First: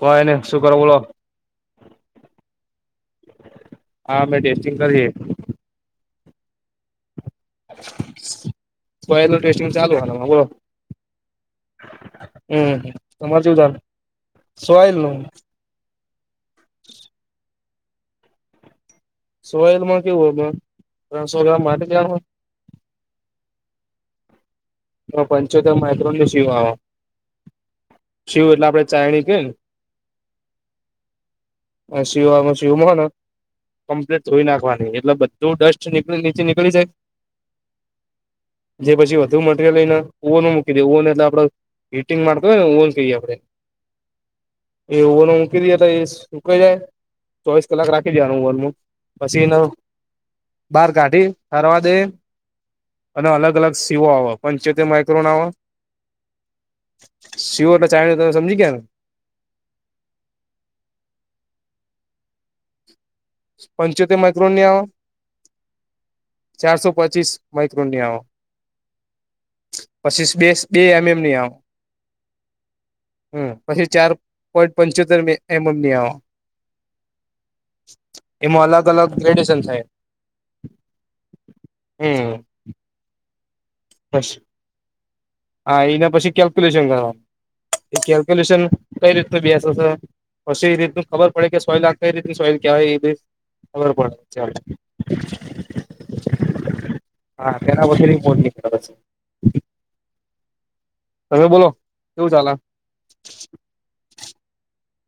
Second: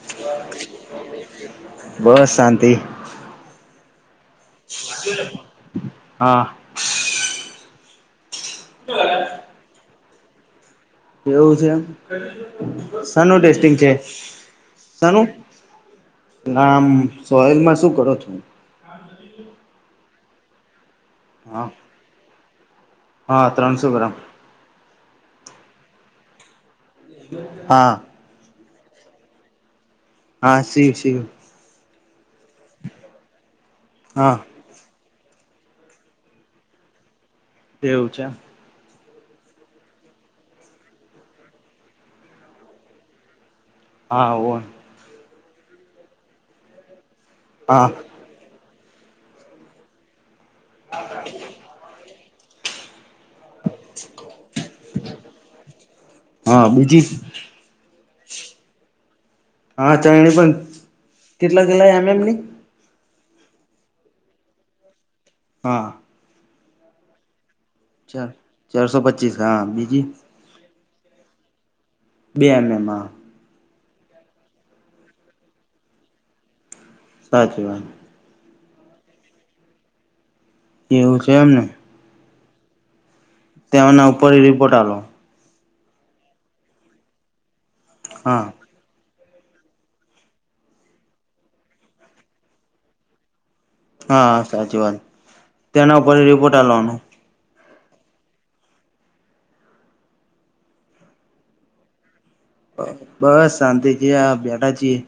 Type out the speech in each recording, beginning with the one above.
કોઈ ને શું કરો બોલો બસ સાા હા મેં ટેસ્ટિંગ કરી. હા. પ ટેસ્ટિંગ ચાલુ હ. એવું છે એમ સનું તમાર કેવું ટેસ્ટિંગ ચાલે છે સોયલ નું સનું. આમ સોયલમાં શું કરો છું. સોયલમાં કેવું હ ત્રણસો ગ્રામ હા આ ગામ. હા ત્રણસો ગ્રામ. પંચોતર માત્ર્રો ન શિવા. હા. શિવવ એટલે આપડે ચાયણી કે ને. હા શીિવું શીિવું. સી સીવમાંને કમ્પ્લીટ હા ધોઈ નાખવાની એટલે બધ. જો ડસ્ટ નીળ નીચે નીળી જાય. એવું છે. જે પછી વધુ મળ. લઈને ઓવન મૂકી દેએ ઓવન એટલે આપડ હિટિંગરતો હોયને ઓવન કહીએ આપડ હા. [unintelligible] એ ઓવો ન મૂકી દ તો એ સુકાઈ જાય ચોવીસ હા કલાક રાખી. નુંલ પછી એને બાર કાઢી તારવાદ એ. અને અલગ અલગ સીવો આવ. ક્રોર હા બીજી સમજી ગયાને. હા ચરણી પણ કેટલા કલા એમ એમની. પંચોતે માઇક્રોન ની આવે. હા. ચારસો પચીસ માઈક્રોન ચાલ ચારસો પચીસ હા બીજી પછીસ બે. બે એમ એમ નહ આ. બે એમ એમમાં. હ પછી ચાર પોઈન્ટ પંચોતેર એમમની આવ. સાચી વાન. એમાં અલગ અલગ ગ્રેડેશન છેાય. એવું છે એને. હમ. તેના ઉપર રિપોર્ટ આલો. હા એના પછી કેલ્ક્યુલેશન કરવાનું એ હા કેલ્ક્યુલેશન કઈ રીત ન બેસ હશે પછી એ રીત ખબર પડે કે સોલ આ કઈ રીતની સોઈલ કવાય એ બી. હા સાચી વાત તેના ઉપર રિપોર્ટ આ લવાનો. હા મેરાછ બ મોટની પછ. તમે બોલો કેવું ચાલે. બસ શાંતિજી આ બેડાા જીએ.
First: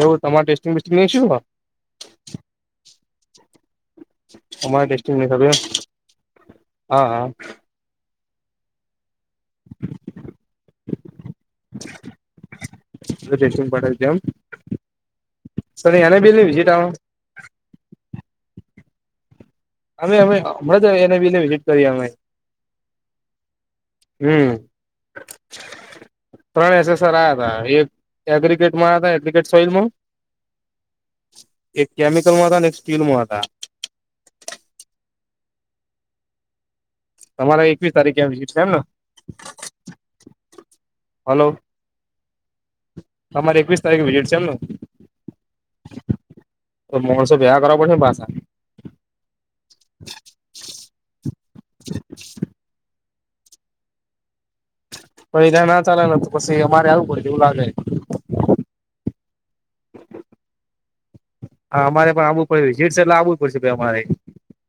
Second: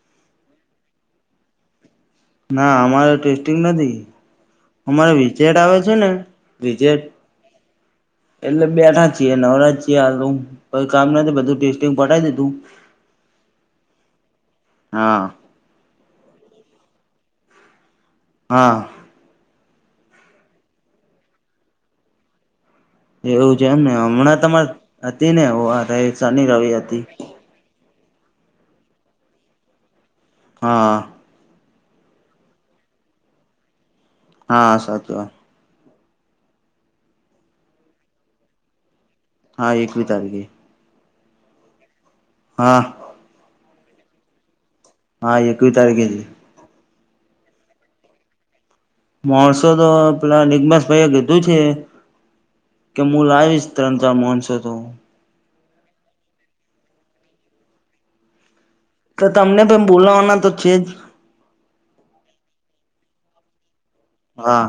એવું તમા ટેસ્ટિંગ વસ્ટિંગ નઈ શું. ના અમારે ટેસ્ટિંગ નથી. અમારે ટેસ્ટિંગ નહી વિજેટ ખબર આવે છે ને વિજેટ હા હા એટલે બેઠ. ી નવરાજ છીએાલ કામ નથી બધું ટેસ્ટિંગ પઠી દીધું. [unintelligible] મ હા સર એને બીલી વિઝિટ આવ. હા. અમે અમે હમણાં તો એને બીને વિઝિટ કરીએ અમે. એવું છે એમ ને હમણાં હમ તમારે હતી ને રસાની રવ હતી. [unintelligible] સોલમાં. હા. એક કેમિકલ હતા અને એક સ્ટીલ માં હતા હા સાચુ તમારે એકવી તારીખે આવી તી કેમ હા, એકવી તારીખે. હલો. હા. તમારે એકવીસ તારીખે વિઝિટ છે એમને. હા, એકવીસ તારીખે જ. મોમોસે બિહા કરવા પડશે ભા. માણસો તો પેલા નિરમશ ભાઈ લીધું છે. હ. કે હું લાવીશ તણજા મોનસે તો. પણ એ ન્યાય ચાલેને, તો પછી અમારે આવું પડે એવું લાગે. તો તમને પણ બોલાવાના તો છે જ. હા, અમારે પણ આવવું પડશે. કેસે તો આવવું પડશે ભાઈ, અમારે. હા.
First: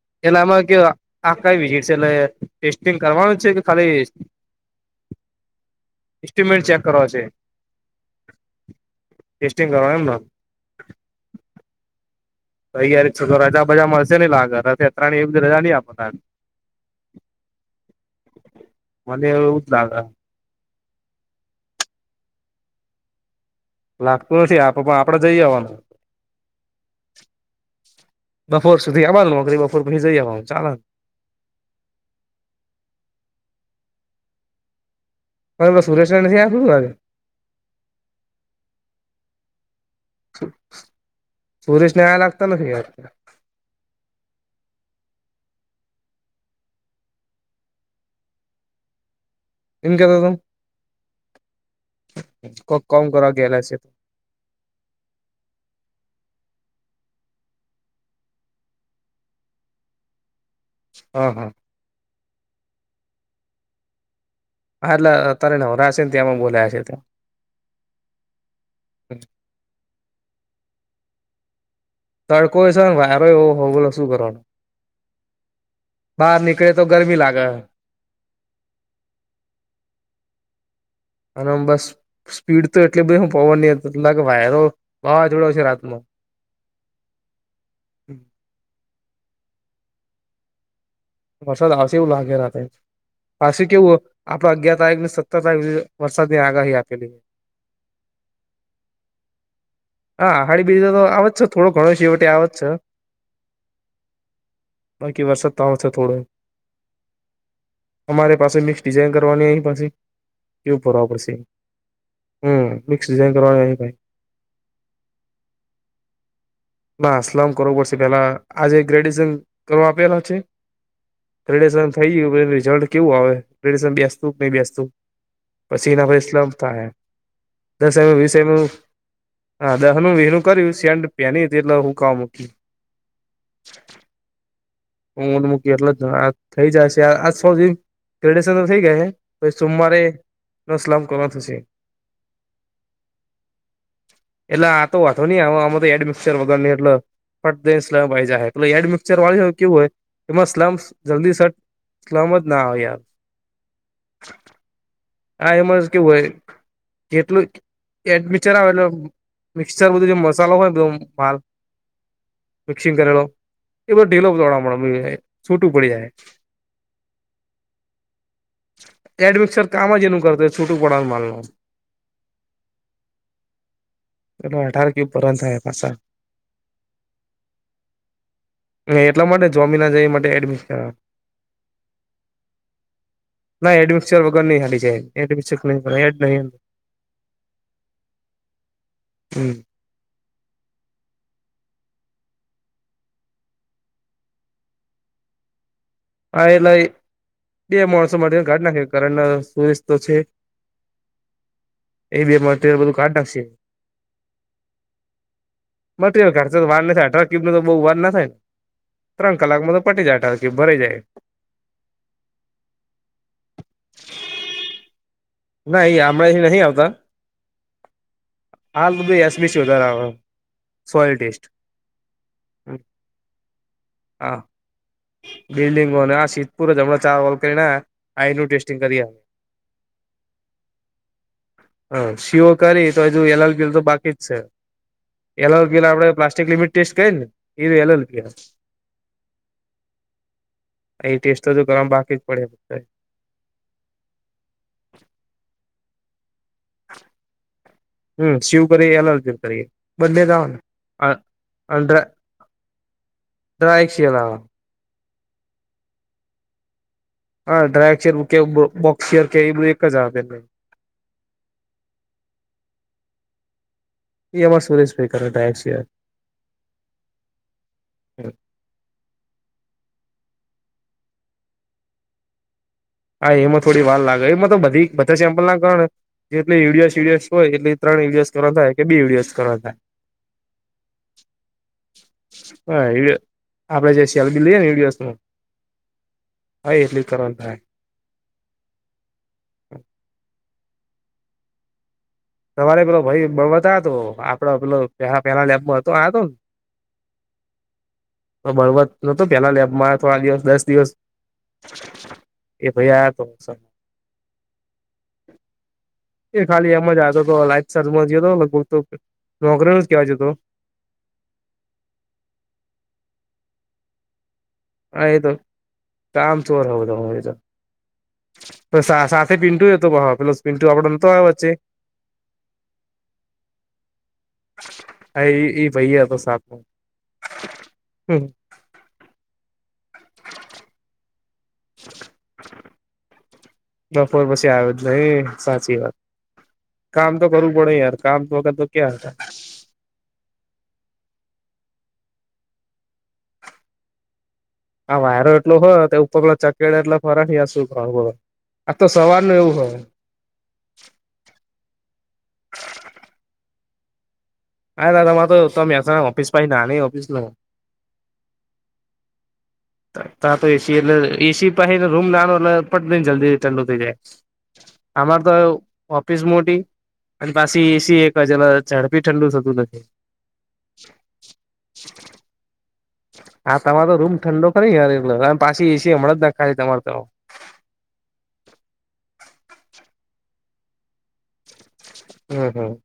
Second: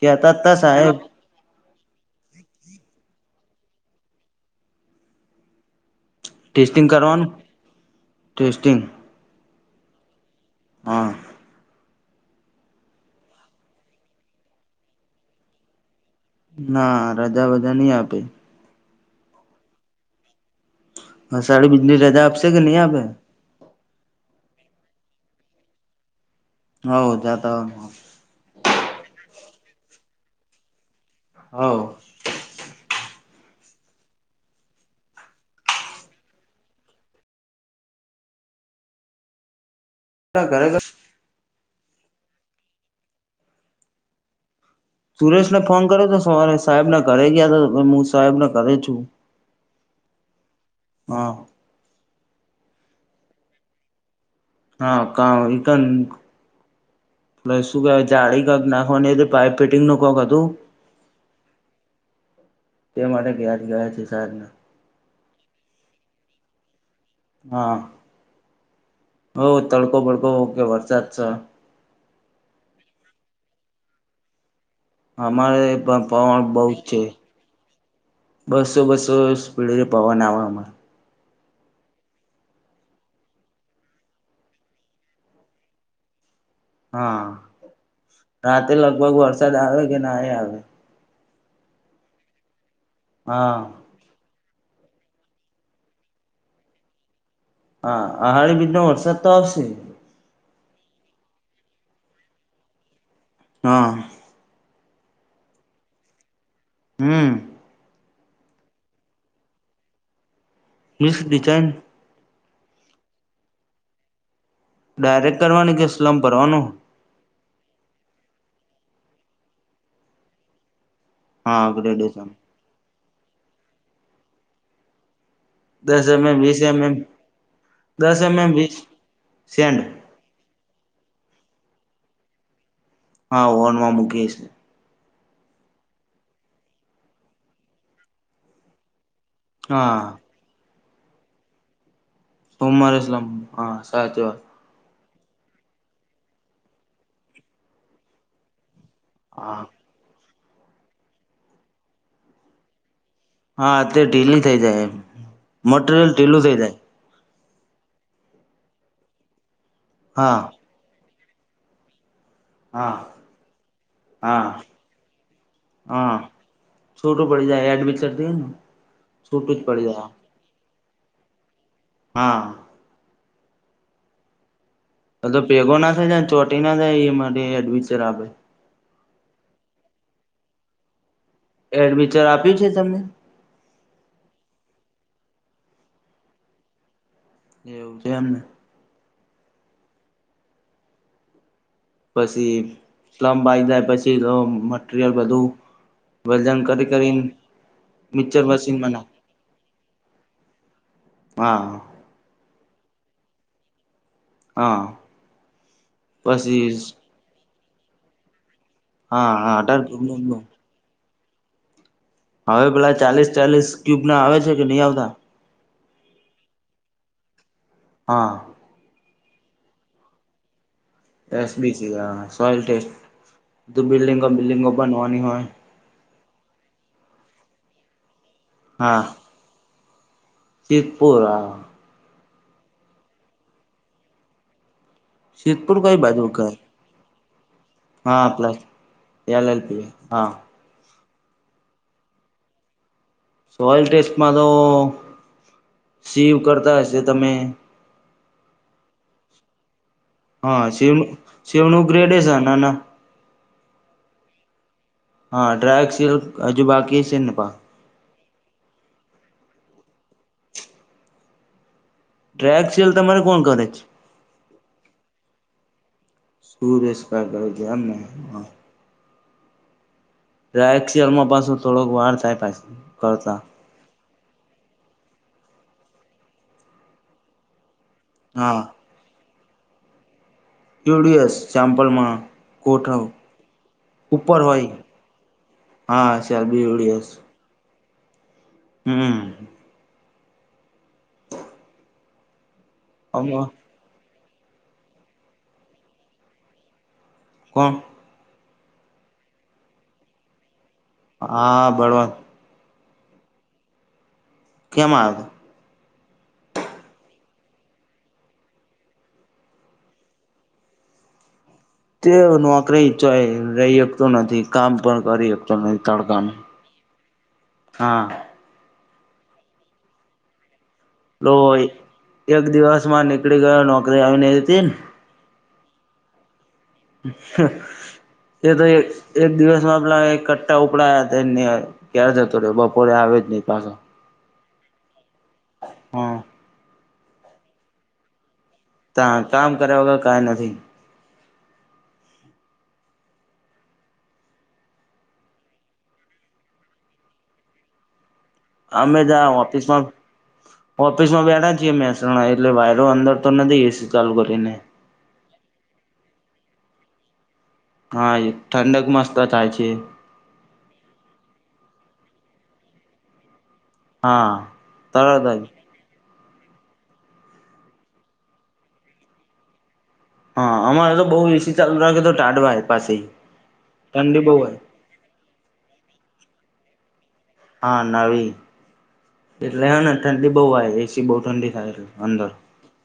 કેતા તા એલામાં ગયા. સાહેબ આ કંઈ વિઝિટ છે એટલે ટેસ્ટિંગ કરવાનું છે કે ખાલી? એસ્ટિમેટ ચેક ટેસ્ટિંગ કરવા છે. કરવાનું ટેસ્ટિંગ ટેસ્ટિંગ કરવા એમ. હા. તૈયાર શું કરવાના છો? રજા-બજા મળશે નહિં લાગ ને? શેઠાણી રજા નહીં આપે. ના રજા બધા નહીં આપે. મને એવું જ લાગે. અષાઢી બીજની રજા આપશે કે નહીં આપે. લાગતું નથી આપે, પણ આપડે જઈ આવવાનું. હા, જતા આવજો. બપોર સુધી આવવાનું, નોકરી બપોર પછી જઈ આવવાનું ચાલે. હ. હવે સુરેશ ને નથી આપ્યું, રાજી ઘરે સુરેશ ને આયા લાગતા નથી. સુરેશ ને ફોન કરો તો સવારે સાહેબના ઘરે ગયા તો, હું સાહેબ ના ઘરે જ છું. એમ કેતો હતો. હા. કોબ કમ કરવા ગયેલા છે. હા, કા રિટર્ન. શું કેહેવાય? જાળી ક નાખવાની હતી પાઇપ ફેટિંગ નું કરવાનું હતું. હા. તે માટે ગયા જ છે સાહેબ. હા, એટલે અત્યારે નવરા હશે ને, ત્યાં માં બોલાયા છે. હા હો, તડકો બડકો ઓકે, વરસાદ છે. તડકો હોય છે ને, વારો એવો હો બોલો શું કરવાનો? અમારે પણ પવન બહુ નીકળે જ તો છે. ગરમી લાગે બેસો બેસો સ્પીડ પવન આવે. અને બસ સ્પીડ તો એટલે બધી પવન નહીં, વાયરો, વાવાઝોડો છે રાત હા, રાતે લગભગ વરસાદ આવે કે ના આવે. વરસાદ આવશે એવું લાગે, રાત્રે હા પાછું કેવું હોય. આપડે અગિયાર તારીખ ને સત્તર તારીખ વરસાદની આગાહી આપેલી. હા આહાળી બીજ નો વરસાદ તો આવશે હા આહાડી બીજ તો આવે જ છે થોડો ઘણો છેવટે આવે જ છે હા. બાકી વરસાદ તો આવે છે થોડો. હમ. અમારે પાસે મિક્સ ડિઝાઇન કરવાની, અહીં પાસે એ ફરવા મિસ પડશે. ડિઝાઇન હમ, મિક્સ ડિઝાન કરવાની એ. ડાયરેક્ટ કરવાની કે સ્લમ ભરવાનું ના આલામ કરો પડષ પેલા આજે ગ્રેજ્યુએશન કરવા આપેલા છે ગ્રેડેશન થઈ ગયું રિઝલ્ટ કેવું આવે ગ્રેડન બેસતું કે નહી બેસતું દસ પસીના એમએમ વીસ પરઈસ્લામતાહેૈ એમએમ દસ એમ વીસે એમ એમએમ વીસ હા સેન્ડ દસ નું વીસ નું કર્યું સેડ પેની એટલે હું કામ મૂકી હા ઓનમાં મુકે છે હટ મૂકી એટલે જ થઈ જાયશે આ સ કડેશન તો થઇ ગાય છે હ સોમવારે હા ન સ્લામ કર થશે બમરઇસ્લમ હા સાચ વાત એટલે આ તો વાતો નઈ આમાં તો એડ મિક્સચર વગર ની એટલે પડેમાઈાય તું એડ મિક્ચર વાળી હા કેવું હોય એમાં સલામ જલ્દી સ સલામ જ ના આવેાર હા તે ઢીલ થઈ જાય આ એમાં કેવું મટીરિયલ હોય ઢીલું થઇ જાય જેટલું એડ મિક્ચર આવે એટલે મિક્ચર બધું હા મસાલો હોય બ માલ હા મિક્સિંગ કરેલો એ બધો ઢીલો હા છૂટું પડી જાય છોટું પડી જાય એડમિતી ને છોટું જ પડી જાય છોટું પડ માર નો હા એ અઠાર ક ઉપર હ તો પેગો ના થાય જ ને ચોટી ના થાય એ માટે એડવેન્ચર આપે એટલા માટે જમી ના જાય માટે એડમિશન કરવા એડમિચન આપ્યું છે તમને ના એડમિચર વગર નહ હા જાય એડ ન એવજે એમને હમ પછી સ્લબ જાય પછી મટરિયલ બધું હા વજન એટલા કરી કરીને બે માણસો મિક્ચર માટે ઘાટ નાખી મશીનમાં નાખ કારણ સુરિ છે હા એ બી અમાયલ બધું કાર્ડ નાખશે હા મટરિયલ ખર્ચ પછી તો વાળ થ ટ ક્યુબ ન તો બહુ વાર ના થાય ને હા ત્રણ હા કલાક માં અઢાર તો પટી ક્યુબનું જાય ક્યુબ ભરાઈ જાય હવે પેલા ચાલીસ ચાલીસ ક્યુબ ના આવે છે કે નહી આવતા ના એ હમણાં નહી આવતા હા હાલ તો ભાઈ યસ વીશ વધાર આવે soil test. S B soil test બિલ્ડિંગો બિલ્ડિંગો બનવાની હોય ફીરીગ અને આ શીધપુર જમણા ચાર ઓલ કરીને આઈ ન ટેસ્ટિંગ કરી ત્રિપુરા હ શીઓ કરી તો હજુયલાલ ગીલ તો બાકી જ છે એલા સિદ્ધપુર પેલા કઈ આપણે બાજુ પ્લાસ્ટિક ઘર લિમિટ ટેસ્ટ કરી ને એ એલ એલ પી હા પ્લસ એલ એલ પીએ હા એ ટેસ્ટ તો ગરમ બાકી જ પડે સોઇલ ટેસ્ટમાં તો સીવ કરતા હશે તમે હમ શિવવ કરીએ એલર્જી કરીએ બંને જ આવે ને હા શૈનું શૈવનું ગ્રેડ છે ના ના. ડ્રાયક્ષીલા. હા ડ્રાયસિલ હજુ બાકી છે ને. પા હા ડ્રાયગ ચેર કે બોક્સેર કે એ બધું એક જ નહી. ડ્રગ સલ તમામેરે કોણ કરે છે. એ અમાં સુરેશભાઈ ટાય છે. સુરશ ક કર છેમને હ. રાાયક્ષરમાં પાછો થોડોક વાર થાય પાછી. હા કરતા એમાં થોડી વાર લાગે એમાં તો બધી બધા સેમ્પલ ના ગણ જેટલે યરયસયસ હોય એટ. ત્રણ ઈડીએસ કર થાય કે બે ઈડીએસ કરવા થાય. હા. યુડીએસ ચેમ્પલમાં ગોઠવ આપડે જે ઉપર સેલ્ફી લઈએ ને હોય. વિડીયોસમાં હા શાર બી હા ઉડી એટલી હસ. કરવા હા. હ. તમારે પેલો અમ ભાઈ બતા તો આપડો પેલો પલા પેલા લેબમાં હતો આ હતો. કોણ. તો બળવત નોતો પેહલા લેબમાં થોડા દિવસ દસ દિવસ. હા બળવાન. એ ભાઈયા તો. કેમ આવ. એ ખાલી એમ જ આવ તો તો લાઈફ સલમાંયો હતો લગભગ નોકરી ન જ કેહેવાય તો. તે નોકરી ઈચ્છ રહી શકતો નથી. કામ પણ આ એ કરી શ તો ન તડકાનું કામ ચોર હા. સાથે પીન્ટું એ તો પેલ પીન્ટુ આપડ. તો એક દિવસ માં નીકળી ગયો નોકરી આવી ન હતી ને. અ એ ભયયા તો સા. એ તો એક એક દિવસમાં પલા એક કટ્ટા ઉપડાયા હતા. ને ક્યારે જતો રહે બપોરે આવે જ નહી પાછો. બપોર પછી આવે જ ન સાચી વાત હા. કામ તો કરવું પડે યાર કામ તો વખત. તા કામ કર્યા વગર કાંઈ નથી. આ વાયરો એટલો હોય ઉપર ચકેડા એટલે ફરાઠ શુંો. આ તો સવાર ન એવું હોય. ઓફિસ માં બેઠ છીએ મહેસાણા એટલે વાયરો અંદર તો નથી એસી ચાલ કરીને. હા દાદામાં તો તમે ઓફિસ પા નાની ઓફિસ લઉ. હા ઠંડક મસ્ત ચાાય છે. ત્યા તો એસી એટલે એસી પસેને રૂમ નાનો એટલે પટને જલ્દી. લ થ જાય હા આમાર તરત તો. જ ઓફિસ મોટી અને પાછી એસી એકજ ઝડપી ઠંડુ થતું નથી. હા અમારે તો બહુ એસી ચાલુ રહ કે તો ટાઢવા. પાસે હા તમારો તો રૂમ ઠંડી બહુ ઠંડો હોય ખે યાર એટમે પાછી એસી હમણાં જ નાખ ખા તમારે તો. હા નવી એટલે હ ને ઠંડી બહુ આવે એસી બહુ ઠંડી થાય એટલે. અંદર હમ હમ.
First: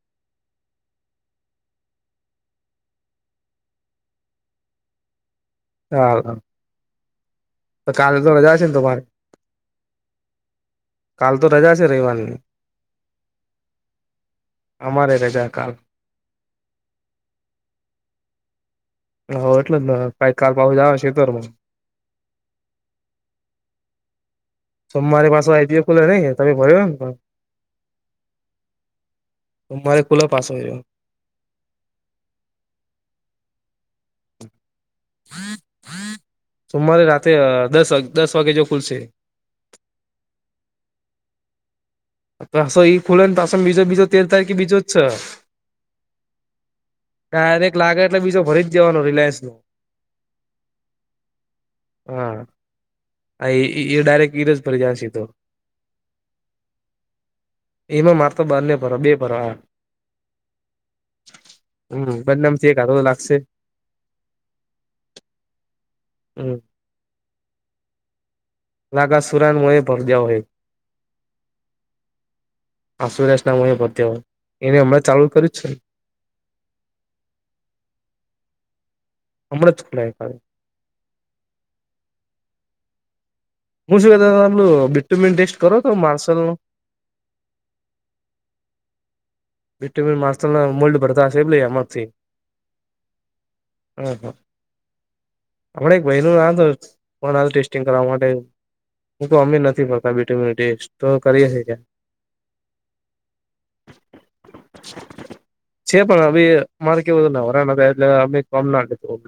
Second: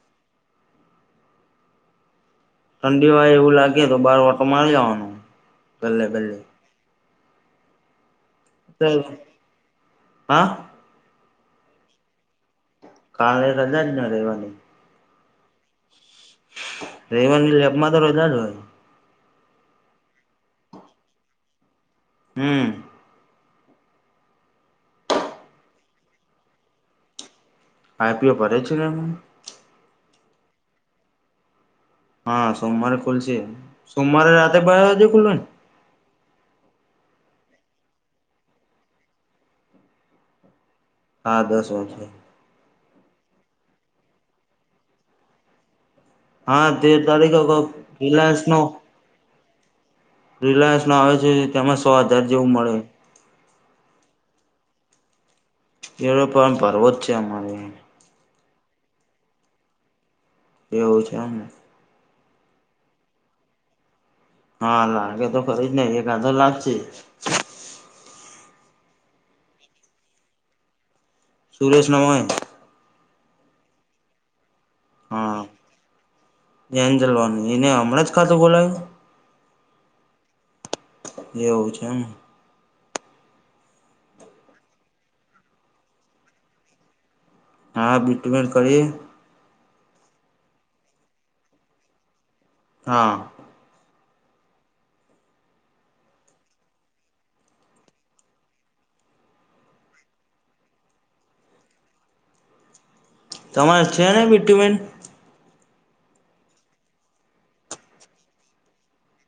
ઠંડી વાય એવું લાગે તો બાર વટો મારી લવાનો પલે હા પલે. કાલે તો રજા છે ને તમારે હા કાાલ તો રજા છે રિવાનીની. કારણણે સદા જ ન રહેવાની. અમારે રજા કાલ. રવવાની લેપમાં તો રજા જ હોય. હ એટલે જ કઈ કાલ પાઉસ જવા છે તોરને. હમ. સોમવારે પાછો આ આવી દયો ખુલે નને તમે ભરયો તો પાઈ પીયો પ છે એ હ મારે કુલો પાસ હોયો હા સોમવારે ખુલશે સોમવારે રાતે બાર વાજે ખુલવા ને સોમવારે રાતે દસ દસ વાગે જો ખુલશે હા દસ ઓ છેે પાસો એઈ ખુલે ને પા બીજો બીજો તેર તારીખ બીજો જ છે હા તેર તારીખે કરેક લાગે એટલે બીજો રિલાયન્સ નો ભરી જ જવાનો રિલાયન્સ નો રિલાયન્સ નો આવે છે તેમાં સો હજાર જેવું મળે અ ડરેક્ટ એ રજ પરી જાાસસ્ી હતું એ રૂપાય પણ પરવો છે્યામારી એમાં મારતો બારને પ બે પ આ એવું છેને હમ બંનેમથી આો તો લાગશે હા લાગે તો ખરી જ નહી એ કાંધો હમ લાગશે નાગ સુુર મુ ભરજઓય સુરેશ નમય આશુરાશ નામું એ બધ્ય એને હમણાં ચાલુ કર્યું છે ને એન્જલવાની એને હમણાં જ ખાતે બોલાય હમણાં જ ખુલા જેવું છે એમ હું શું ક તું બીટ્ટુંન ટેસ્ટ કરો તો માર્સલ નો હા બિટમેિટ કરી વિટ મા મલ્ડ ભરતા હશે એ લ અમથી હા હમ હમ હમણા એક ભ ન ના હત ના ટેસ્ટિંગ કરવા માટે હું તો અમે નથી ફતા બટ ટેસ્ટ તો કરીએી તમારે છેવા ને બિટટી મેન છે પણ અ મારે કેવુંું ન વરાના હતા એટલે અમે કમ ના લીધું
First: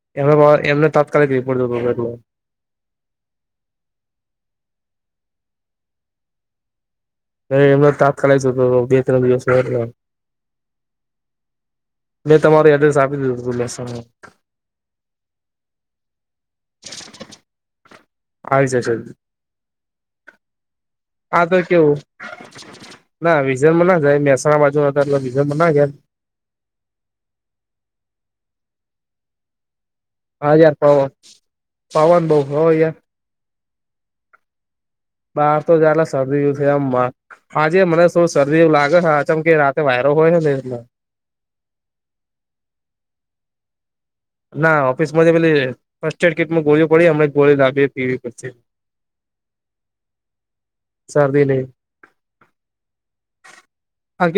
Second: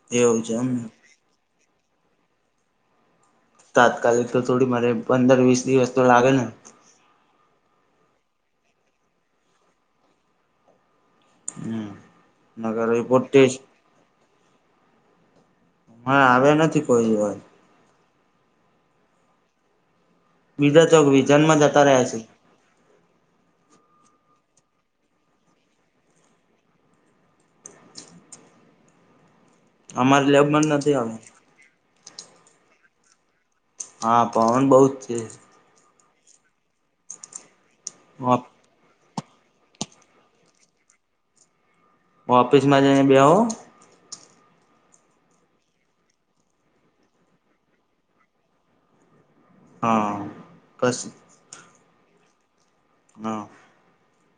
તો એમ એમને તાત્કાલિક રપડ એટલે તાત્કાલિક તો થોડી મારે પંદર વીસ દિવસ તો લાગે ને અ એમનો તાપ ચલા હતો બે ત્રણ દિવસ હમ મેં તમારો નગર એડ્રેસ આપી રિપોર્ટ દીધો હતું ટેસ્ટ લસ હા આવ્યા નથી કોઈવાય આવી આવી જશે બીજા ચોક આ તો વિઝનમાં જતા કેવું રહ્યા છે ના વિઝનમાં ના જાય મહેસાણા બાજુ ન હતા એટલે વિઝનમાં ના ગાય અમારી હા લેબમાં યાર નથી પવન આવ્યા પવન બઉ હો યાર હા પવન બહ જ છે તો શરદીમ આજે મને શું શરદી એવું લાગે છેમ કે રા વાયરો હોય ને એટલે વાપસમાં જ બ બે હો ના ઓફિસમાં પેલી ફસ્ટ એડ કીટમાં ગોળ પડી હમ ગોળી લાવીએ પીવી પી હા કશ કર દને હા